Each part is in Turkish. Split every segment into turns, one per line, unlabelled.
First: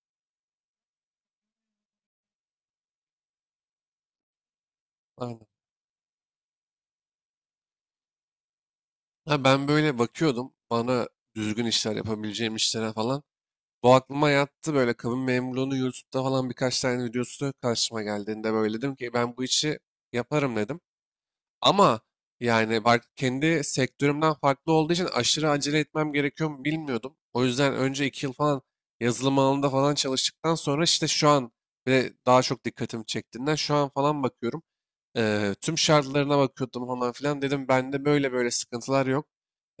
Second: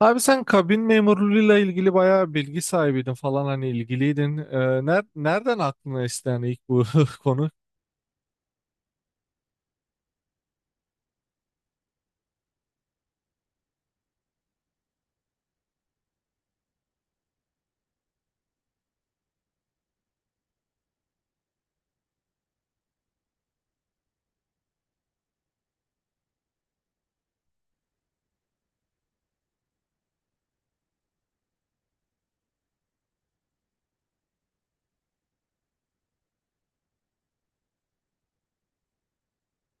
Abi sen kabin memurluğuyla ilgili bayağı bilgi sahibiydin falan hani ilgiliydin.
Aynen.
Nereden aklına esti yani ilk bu konu?
Ha, ben böyle bakıyordum bana düzgün işler yapabileceğim işlere falan. Bu aklıma yattı böyle kabin memurluğunu YouTube'da falan birkaç tane videosu karşıma geldiğinde böyle dedim ki ben bu işi yaparım dedim. Ama yani bak kendi sektörümden farklı olduğu için aşırı acele etmem gerekiyor mu bilmiyordum. O yüzden önce 2 yıl falan yazılım alanında falan çalıştıktan sonra işte şu an ve daha çok dikkatimi çektiğinden şu an falan bakıyorum. Tüm şartlarına bakıyordum falan filan dedim bende böyle böyle sıkıntılar yok.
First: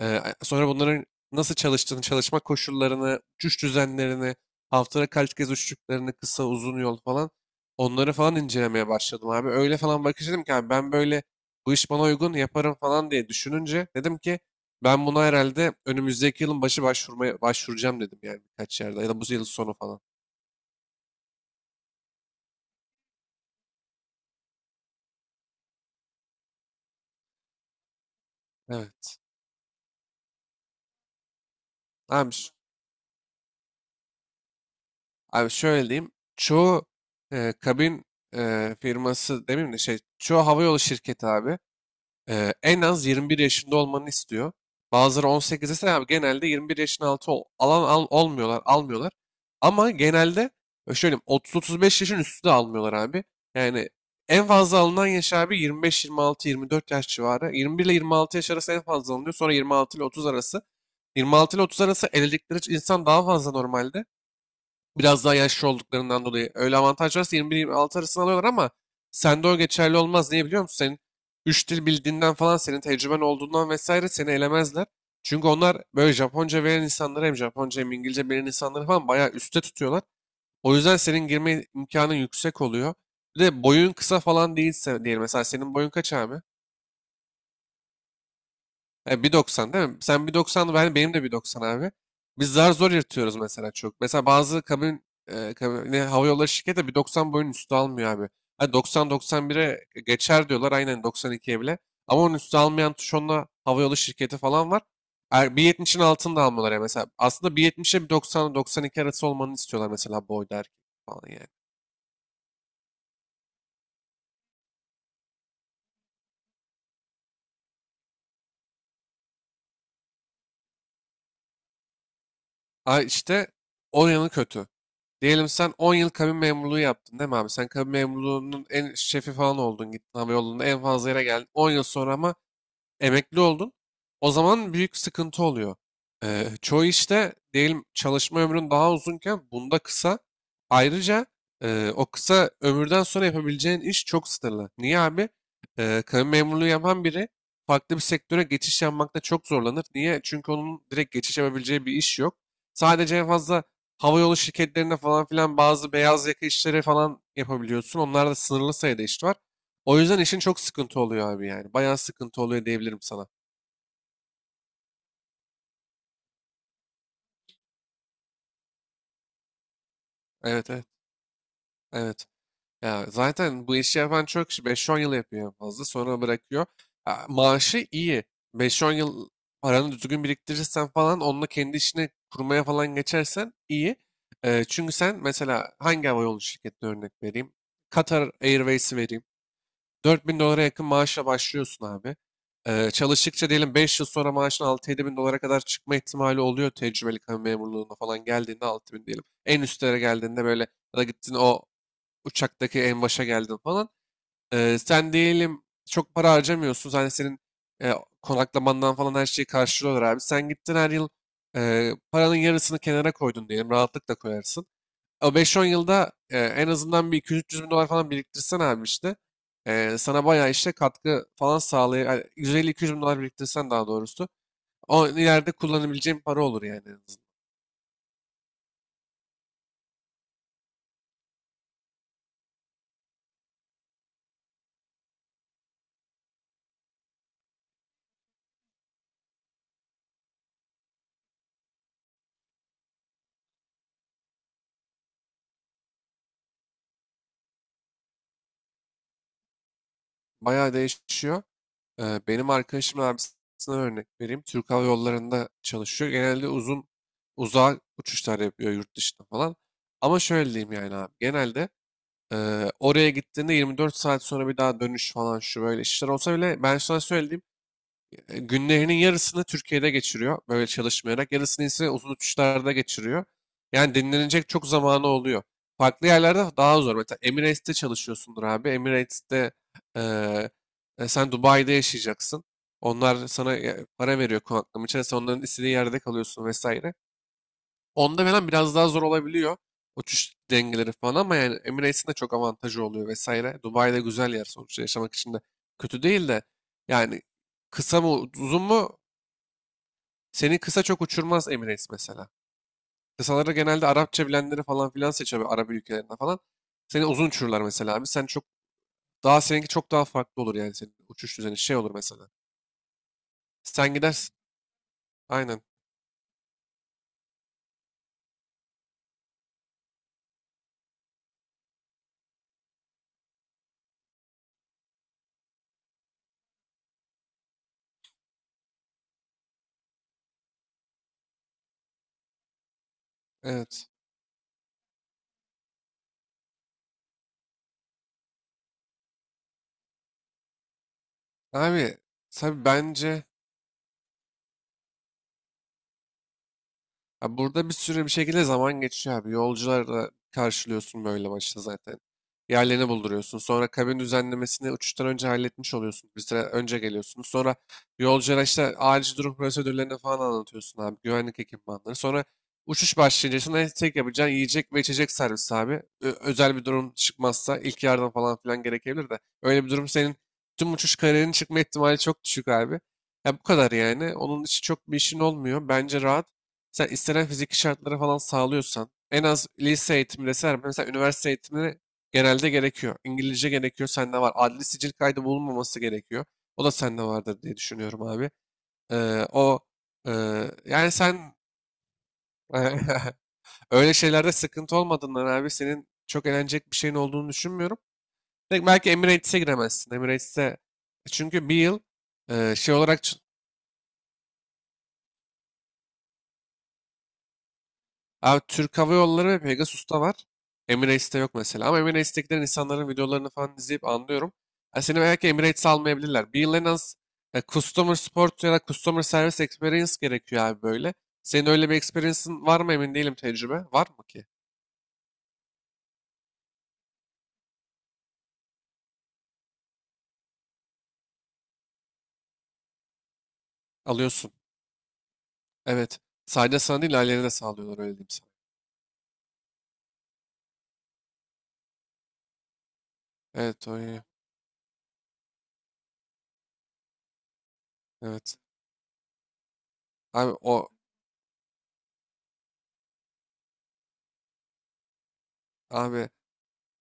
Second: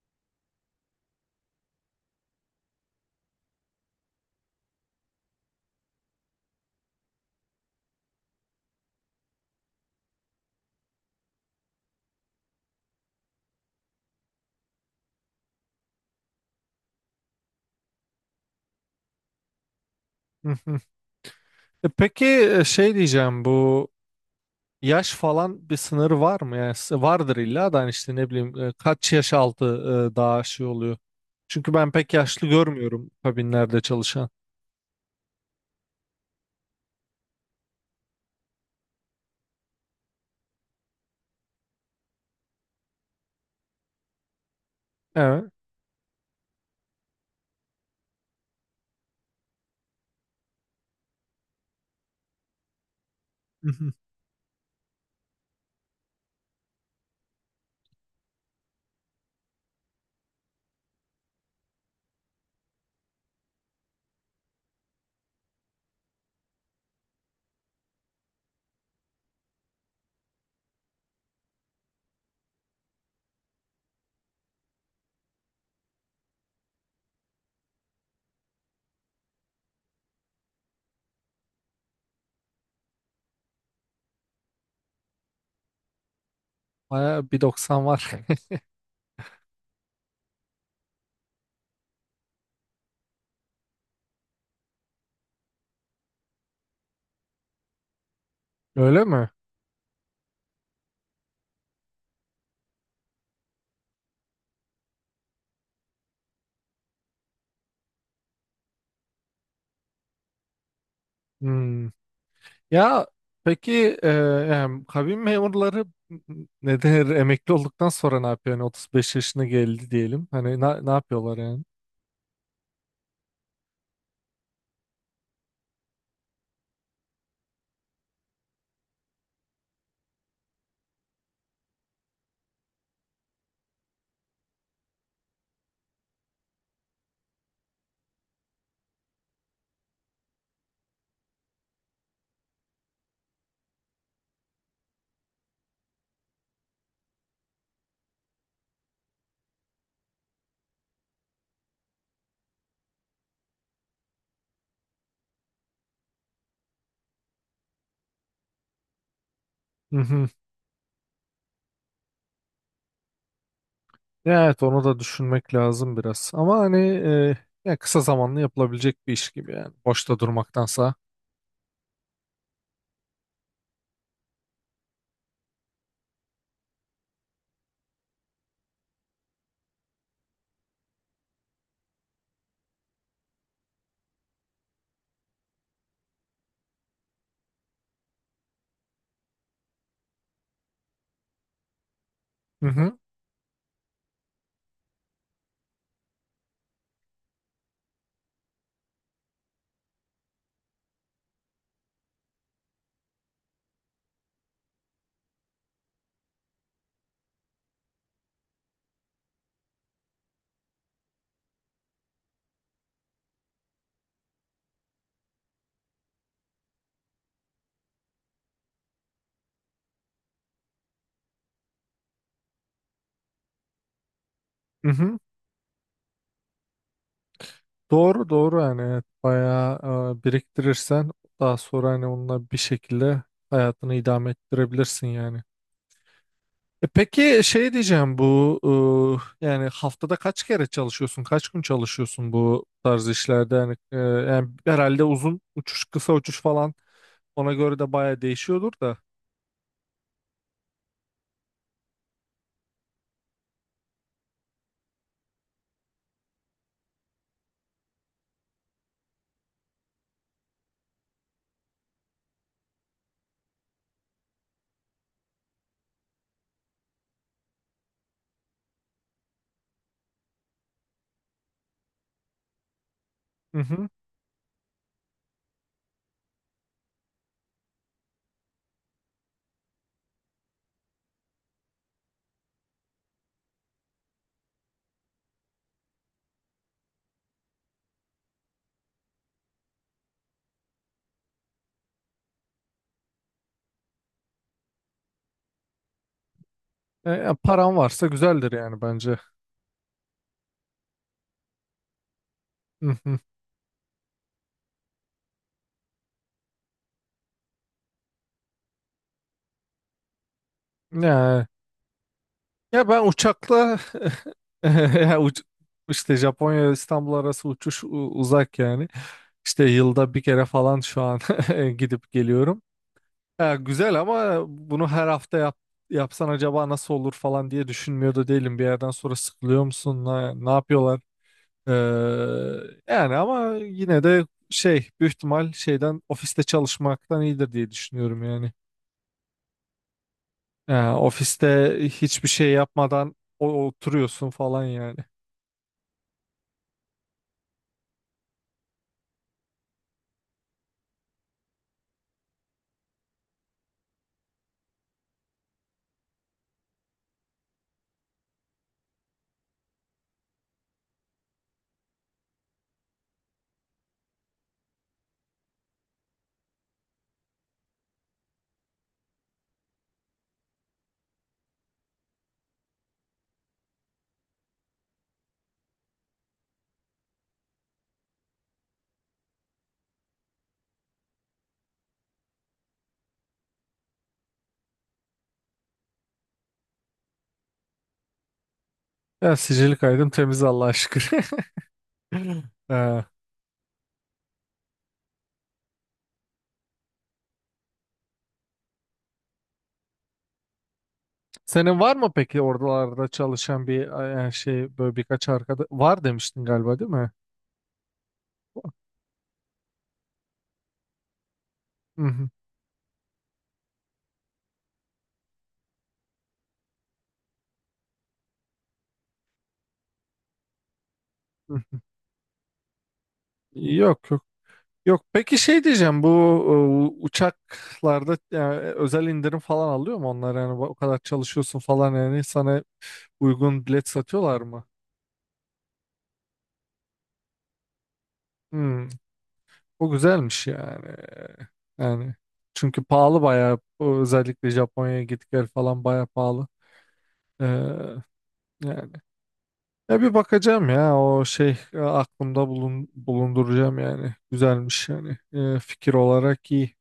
Sonra bunların nasıl çalıştığını, çalışma koşullarını, uçuş düzenlerini, haftada kaç kez uçtuklarını, kısa uzun yol falan onları falan incelemeye başladım abi. Öyle falan bakış dedim ki abi ben böyle bu iş bana uygun yaparım falan diye düşününce dedim ki ben buna herhalde önümüzdeki yılın başı başvurmaya başvuracağım dedim yani birkaç yerde ya da bu yıl sonu falan.
Hı hı. Peki, şey diyeceğim, bu yaş falan bir sınırı var mı? Yani vardır illa da, hani işte ne bileyim, kaç
Evet.
yaş altı daha şey oluyor. Çünkü ben pek
Abi,
yaşlı
ş-
görmüyorum kabinlerde çalışan.
abi, şöyle diyeyim. Çoğu kabin firması demeyeyim de şey çoğu havayolu şirketi abi. En az 21 yaşında olmanı istiyor. Bazıları
Evet.
18 desen abi genelde 21 yaşın altı olmuyorlar, almıyorlar. Ama genelde şöyle diyeyim, 30-35 yaşın üstü de almıyorlar abi.
Hı
Yani
hı.
en fazla alınan yaş abi 25-26-24 yaş civarı. 21 ile 26 yaş arası en fazla alınıyor. Sonra 26 ile 30 arası. 26 ile 30 arası evlilikleri insan daha fazla normalde. Biraz daha yaşlı olduklarından dolayı. Öyle avantaj varsa 21-26 arasını alıyorlar ama sende o geçerli olmaz. Niye biliyor musun? Senin 3 dil bildiğinden falan, senin tecrüben olduğundan vesaire seni elemezler. Çünkü onlar böyle Japonca bilen insanları hem Japonca hem İngilizce bilen insanları falan bayağı üstte tutuyorlar. O yüzden senin girme imkanın yüksek oluyor. Bir de boyun kısa falan değilse diyelim. Mesela senin boyun kaç abi?
Bayağı bir doksan var.
Bir doksan değil mi? Sen 1.90, benim de bir doksan abi. Biz zar zor yırtıyoruz mesela çok. Mesela bazı kabine, hava yolları şirketi de bir doksan boyun üstü almıyor abi. Hani
Öyle
doksan
mi?
doksan bir'e geçer diyorlar aynen doksan ikiye bile. Ama onun üstü almayan tuşonla hava yolu şirketi falan var. Bir yetmişin altını da almıyorlar ya mesela. Aslında 1.70'e doksan iki arası olmanı istiyorlar mesela boyda erkek falan yani.
Hmm. Ya peki, yani kabin memurları ne der emekli olduktan sonra ne yapıyor? Yani 35 yaşına geldi diyelim. Hani ne yapıyorlar yani?
Ay işte on yanı kötü. Diyelim sen 10 yıl kabin memurluğu yaptın değil mi abi? Sen kabin memurluğunun en şefi falan oldun. Gittin havayolunda en fazla yere geldin. 10 yıl sonra ama emekli oldun. O zaman büyük sıkıntı oluyor. Çoğu işte diyelim çalışma ömrün daha uzunken bunda kısa. Ayrıca o kısa ömürden sonra yapabileceğin iş çok sınırlı. Niye abi? Kamu memurluğu yapan biri farklı bir sektöre geçiş yapmakta çok zorlanır. Niye? Çünkü onun direkt geçiş yapabileceği bir iş yok. Sadece en fazla havayolu şirketlerine falan filan bazı beyaz yaka işleri falan yapabiliyorsun. Onlarda sınırlı sayıda iş var.
Hı
O yüzden
hı.
işin çok sıkıntı oluyor abi yani. Bayağı sıkıntı oluyor diyebilirim sana.
Ya evet, onu da düşünmek lazım biraz. Ama hani, ya kısa zamanlı yapılabilecek bir iş gibi yani. Boşta
Evet, evet,
durmaktansa.
evet. Ya zaten bu işi yapan çok kişi 5-10 yıl yapıyor en fazla sonra bırakıyor. Ya maaşı iyi. Beş on yıl paranı düzgün biriktirirsen falan onunla kendi işini kurmaya falan geçersen iyi. Çünkü sen mesela hangi havayolu şirketine örnek vereyim? Qatar Airways'i vereyim. 4000 dolara yakın maaşla başlıyorsun abi.
Hı hı.
Çalıştıkça diyelim 5 yıl sonra maaşın 6-7 bin dolara kadar çıkma ihtimali oluyor tecrübeli kamu memurluğuna falan geldiğinde 6 bin diyelim. En üstlere geldiğinde böyle ya da gittin o uçaktaki en başa geldin falan. Sen diyelim çok para harcamıyorsun. Hani senin e, konaklamandan falan her şeyi karşılıyorlar abi. Sen gittin her yıl paranın yarısını kenara koydun diyelim. Rahatlıkla koyarsın. O 5-10 yılda en azından bir 200-300 bin dolar falan biriktirsen abi işte sana bayağı işte katkı falan sağlay yani 150-200 bin dolar biriktirsen daha doğrusu
Hı
o
hı.
ileride kullanabileceğin para olur yani en azından.
Doğru doğru yani, evet. Bayağı biriktirirsen daha sonra hani onunla bir şekilde hayatını idame ettirebilirsin yani. E peki, şey diyeceğim, bu yani haftada kaç kere çalışıyorsun? Kaç gün çalışıyorsun bu tarz işlerde? Yani, yani herhalde uzun uçuş, kısa uçuş falan, ona göre de baya değişiyordur da.
Bayağı değişiyor. Benim arkadaşımın abisine örnek vereyim. Türk Hava Yolları'nda çalışıyor. Genelde uzun uzağa uçuşlar yapıyor yurt dışında falan. Ama şöyle diyeyim yani abi. Genelde e, oraya gittiğinde 24 saat sonra bir daha dönüş falan şu böyle işler olsa bile ben sana söylediğim günlerinin yarısını Türkiye'de geçiriyor böyle çalışmayarak. Yarısını ise uzun uçuşlarda geçiriyor.
Hı hı.
Yani dinlenecek çok zamanı oluyor. Farklı yerlerde daha zor. Mesela Emirates'te çalışıyorsundur abi. Emirates'te e, sen Dubai'de yaşayacaksın. Onlar sana para veriyor konaklama için. Sen onların istediği yerde kalıyorsun vesaire. Onda falan biraz daha zor olabiliyor. Uçuş dengeleri falan ama yani Emirates'in de çok avantajı oluyor vesaire. Dubai'de güzel yer sonuçta yaşamak için de kötü değil de
E,
yani
ya paran
kısa
varsa
mı
güzeldir
uzun
yani,
mu
bence.
seni kısa çok uçurmaz Emirates mesela.
Hı hı.
Kısaları genelde Arapça bilenleri falan filan seçiyor böyle Arap ülkelerinde falan. Seni uzun uçururlar mesela abi. Sen çok daha seninki çok daha farklı olur yani senin uçuş
Ya,
düzeni şey olur mesela.
ya ben uçakla
Sen gidersin.
ya uç-
Aynen.
işte Japonya İstanbul arası uçuş uzak yani. İşte yılda bir kere falan şu an gidip geliyorum. Ya güzel, ama bunu her hafta yapsan acaba nasıl olur falan diye düşünmüyor da değilim. Bir yerden sonra sıkılıyor musun? Ne yapıyorlar? Ee, Yani ama
Evet.
yine de şey, büyük ihtimal şeyden, ofiste çalışmaktan iyidir diye düşünüyorum yani. Ya ofiste
Abi
hiçbir şey
tabii
yapmadan
bence.
oturuyorsun falan yani.
Abi burada bir sürü bir şekilde zaman geçiyor abi. Yolcularla karşılıyorsun böyle başta zaten. Yerlerini bulduruyorsun. Sonra kabin düzenlemesini uçuştan önce halletmiş oluyorsun. Bir süre önce geliyorsunuz. Sonra yolculara işte acil durum prosedürlerini falan anlatıyorsun abi. Güvenlik ekipmanları. Sonra uçuş başlayınca sana tek yapacağın yiyecek ve içecek servisi abi. Özel bir durum çıkmazsa ilk yardım falan filan gerekebilir de. Öyle bir durum senin tüm uçuş kararının çıkma ihtimali çok düşük abi. Ya bu kadar yani. Onun için çok bir işin olmuyor. Bence rahat. Sen istenen fiziki şartları falan sağlıyorsan en az lise eğitimi deseler mesela üniversite eğitimleri genelde gerekiyor. İngilizce gerekiyor sende var. Adli sicil kaydı bulunmaması gerekiyor. O da sende vardır diye düşünüyorum abi. Ee,
Ya
o
sicili kaydım
e,
temiz, Allah'a
Yani
şükür.
sen
Ee,
öyle şeylerde sıkıntı olmadığından abi senin çok eğlenecek bir şeyin olduğunu düşünmüyorum. Belki belki Emirates'e giremezsin. Emirates'e çünkü bir yıl
Senin var mı peki
şey olarak
oralarda çalışan bir şey, böyle birkaç arkadaş var demiştin galiba, değil mi?
Abi Türk Hava Yolları ve Pegasus'ta var. Emirates'te yok mesela. Ama
Hı hı.
Emirates'tekilerin insanların videolarını falan izleyip anlıyorum. Yani seni belki Emirates'e almayabilirler. Bir yıl en az Customer Support ya da Customer Service Experience gerekiyor abi böyle. Senin öyle bir experience'ın var mı emin değilim tecrübe. Var mı
Yok yok
ki?
yok. Peki şey diyeceğim, bu uçaklarda yani, özel indirim falan alıyor mu onlar? Yani o kadar çalışıyorsun falan yani, sana uygun bilet
Alıyorsun.
satıyorlar mı?
Evet. Sadece sana değil ailene de sağlıyorlar öyle diyeyim sana.
Hmm, o güzelmiş yani. Yani çünkü pahalı bayağı,
Evet, o
o
iyi.
özellikle Japonya'ya git gel falan bayağı pahalı. Ee,
Evet.
Yani ya bir
Abi
bakacağım,
o
ya o şey, bulunduracağım yani, güzelmiş yani. Fikir
abi,
olarak iyi.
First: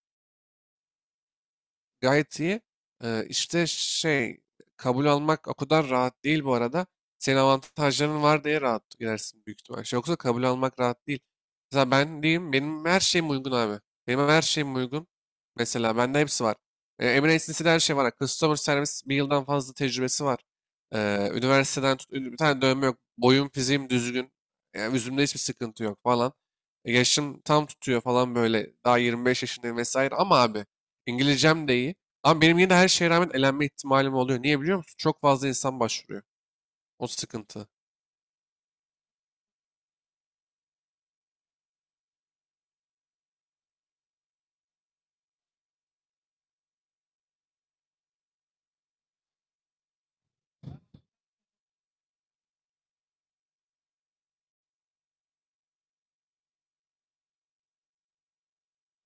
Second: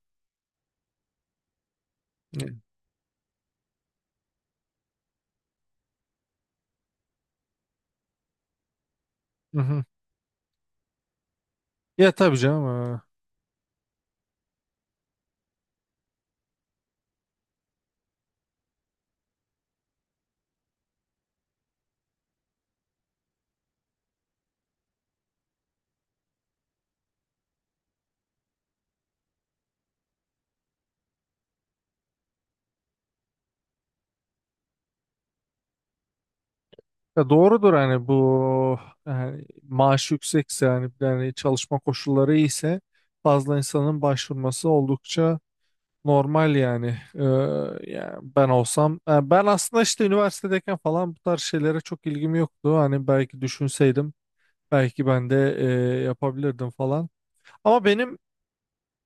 gayet
Yani.
iyi. İşte şey, kabul almak o kadar rahat değil bu arada. Senin avantajların var diye rahat girersin
Hı
büyük
hı.
ihtimal. Şey, yoksa kabul almak rahat değil. Mesela
Ya
ben
tabii
diyeyim benim
canım.
her şeyim uygun abi. Benim her şeyim uygun. Mesela bende hepsi var. Emirates'in her şey var. Customer service bir yıldan fazla tecrübesi var. Üniversiteden tut, bir tane dövme yok. Boyum fiziğim düzgün. Yani yüzümde hiçbir sıkıntı yok falan. Yaşım tam tutuyor falan böyle. Daha 25 yaşındayım vesaire. Ama abi İngilizcem de iyi. Ama benim yine de her şeye rağmen elenme ihtimalim oluyor. Niye biliyor musun? Çok fazla insan başvuruyor. O
Ya
sıkıntı.
doğrudur, hani bu yani maaş yüksekse yani, yani çalışma koşulları iyiyse fazla insanın başvurması oldukça normal yani. Ee, Yani ben olsam, yani ben aslında işte üniversitedeyken falan bu tarz şeylere çok ilgim yoktu. Hani belki düşünseydim belki ben de yapabilirdim falan. Ama benim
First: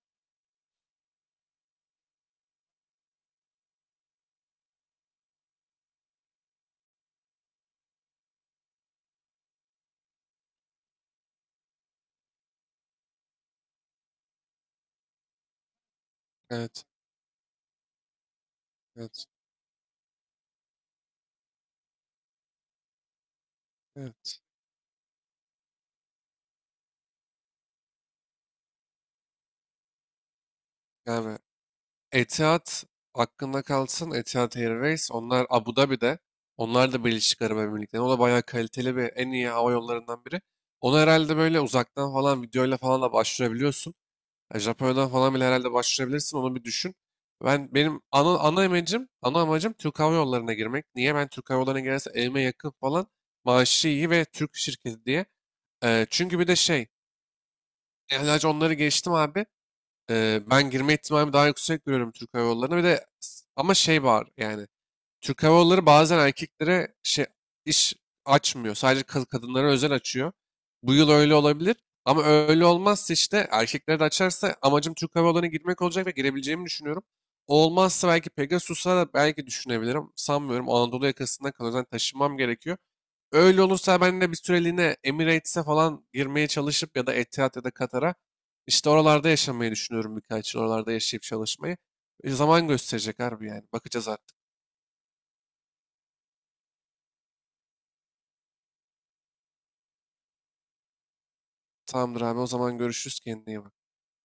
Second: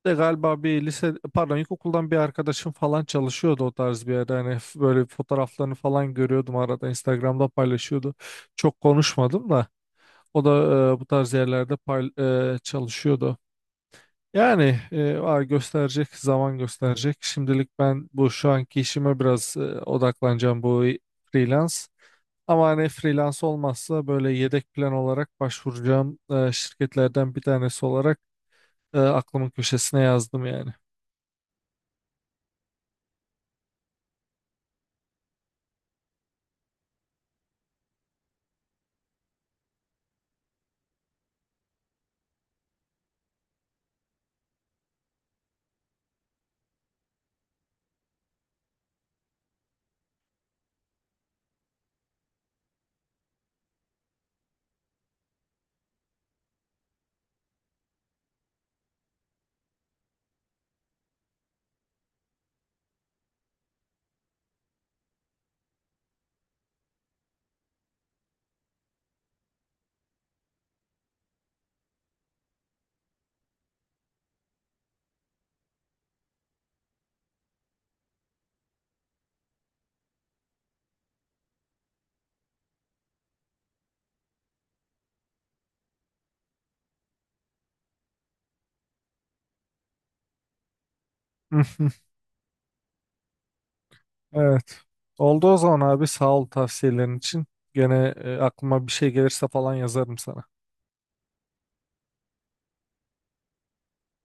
de galiba bir lise, pardon, ilkokuldan bir arkadaşım falan çalışıyordu o tarz bir yerde. Hani böyle fotoğraflarını falan görüyordum arada, Instagram'da paylaşıyordu. Çok konuşmadım da. O da bu tarz yerlerde çalışıyordu. Yani, zaman
Evet.
gösterecek. Şimdilik ben bu şu anki işime
Evet.
biraz odaklanacağım, bu freelance. Ama hani freelance olmazsa böyle
Evet.
yedek plan olarak başvuracağım şirketlerden bir tanesi olarak aklımın köşesine yazdım yani.
Yani Etihad hakkında kalsın. Etihad Airways. Onlar Abu Dhabi'de. Onlar da Birleşik Arap Emirlikleri'nde. O da bayağı kaliteli ve en iyi hava yollarından biri. Onu herhalde böyle uzaktan falan videoyla falan da başvurabiliyorsun. Ya Japonya'dan falan bile herhalde başvurabilirsin. Onu bir düşün. Benim ana amacım Türk Hava Yolları'na girmek. Niye? Ben Türk Hava Yolları'na girersem evime yakın falan maaşı iyi ve Türk şirketi diye. Çünkü bir de şey, yani sadece onları geçtim abi. Ben girme ihtimalimi daha yüksek görüyorum Türk Hava Yolları'na. Bir de ama şey var yani Türk Hava Yolları bazen erkeklere şey iş açmıyor. Sadece kadınlara özel açıyor. Bu yıl öyle olabilir. Ama öyle olmazsa işte erkeklere de açarsa amacım Türk Hava Yolları'na girmek olacak ve girebileceğimi düşünüyorum. O olmazsa belki Pegasus'a da belki düşünebilirim. Sanmıyorum. Anadolu yakasında kalıyor. Zaten taşınmam gerekiyor. Öyle olursa ben de bir süreliğine Emirates'e falan girmeye çalışıp ya da Etihad ya da Katar'a işte oralarda yaşamayı düşünüyorum birkaç yıl. Oralarda yaşayıp çalışmayı. Zaman gösterecek harbi yani. Bakacağız artık.
Evet. Oldu o zaman abi, sağ ol tavsiyelerin için. Gene aklıma bir şey gelirse falan yazarım sana.
Tamamdır abi, o zaman görüşürüz, kendine iyi bak.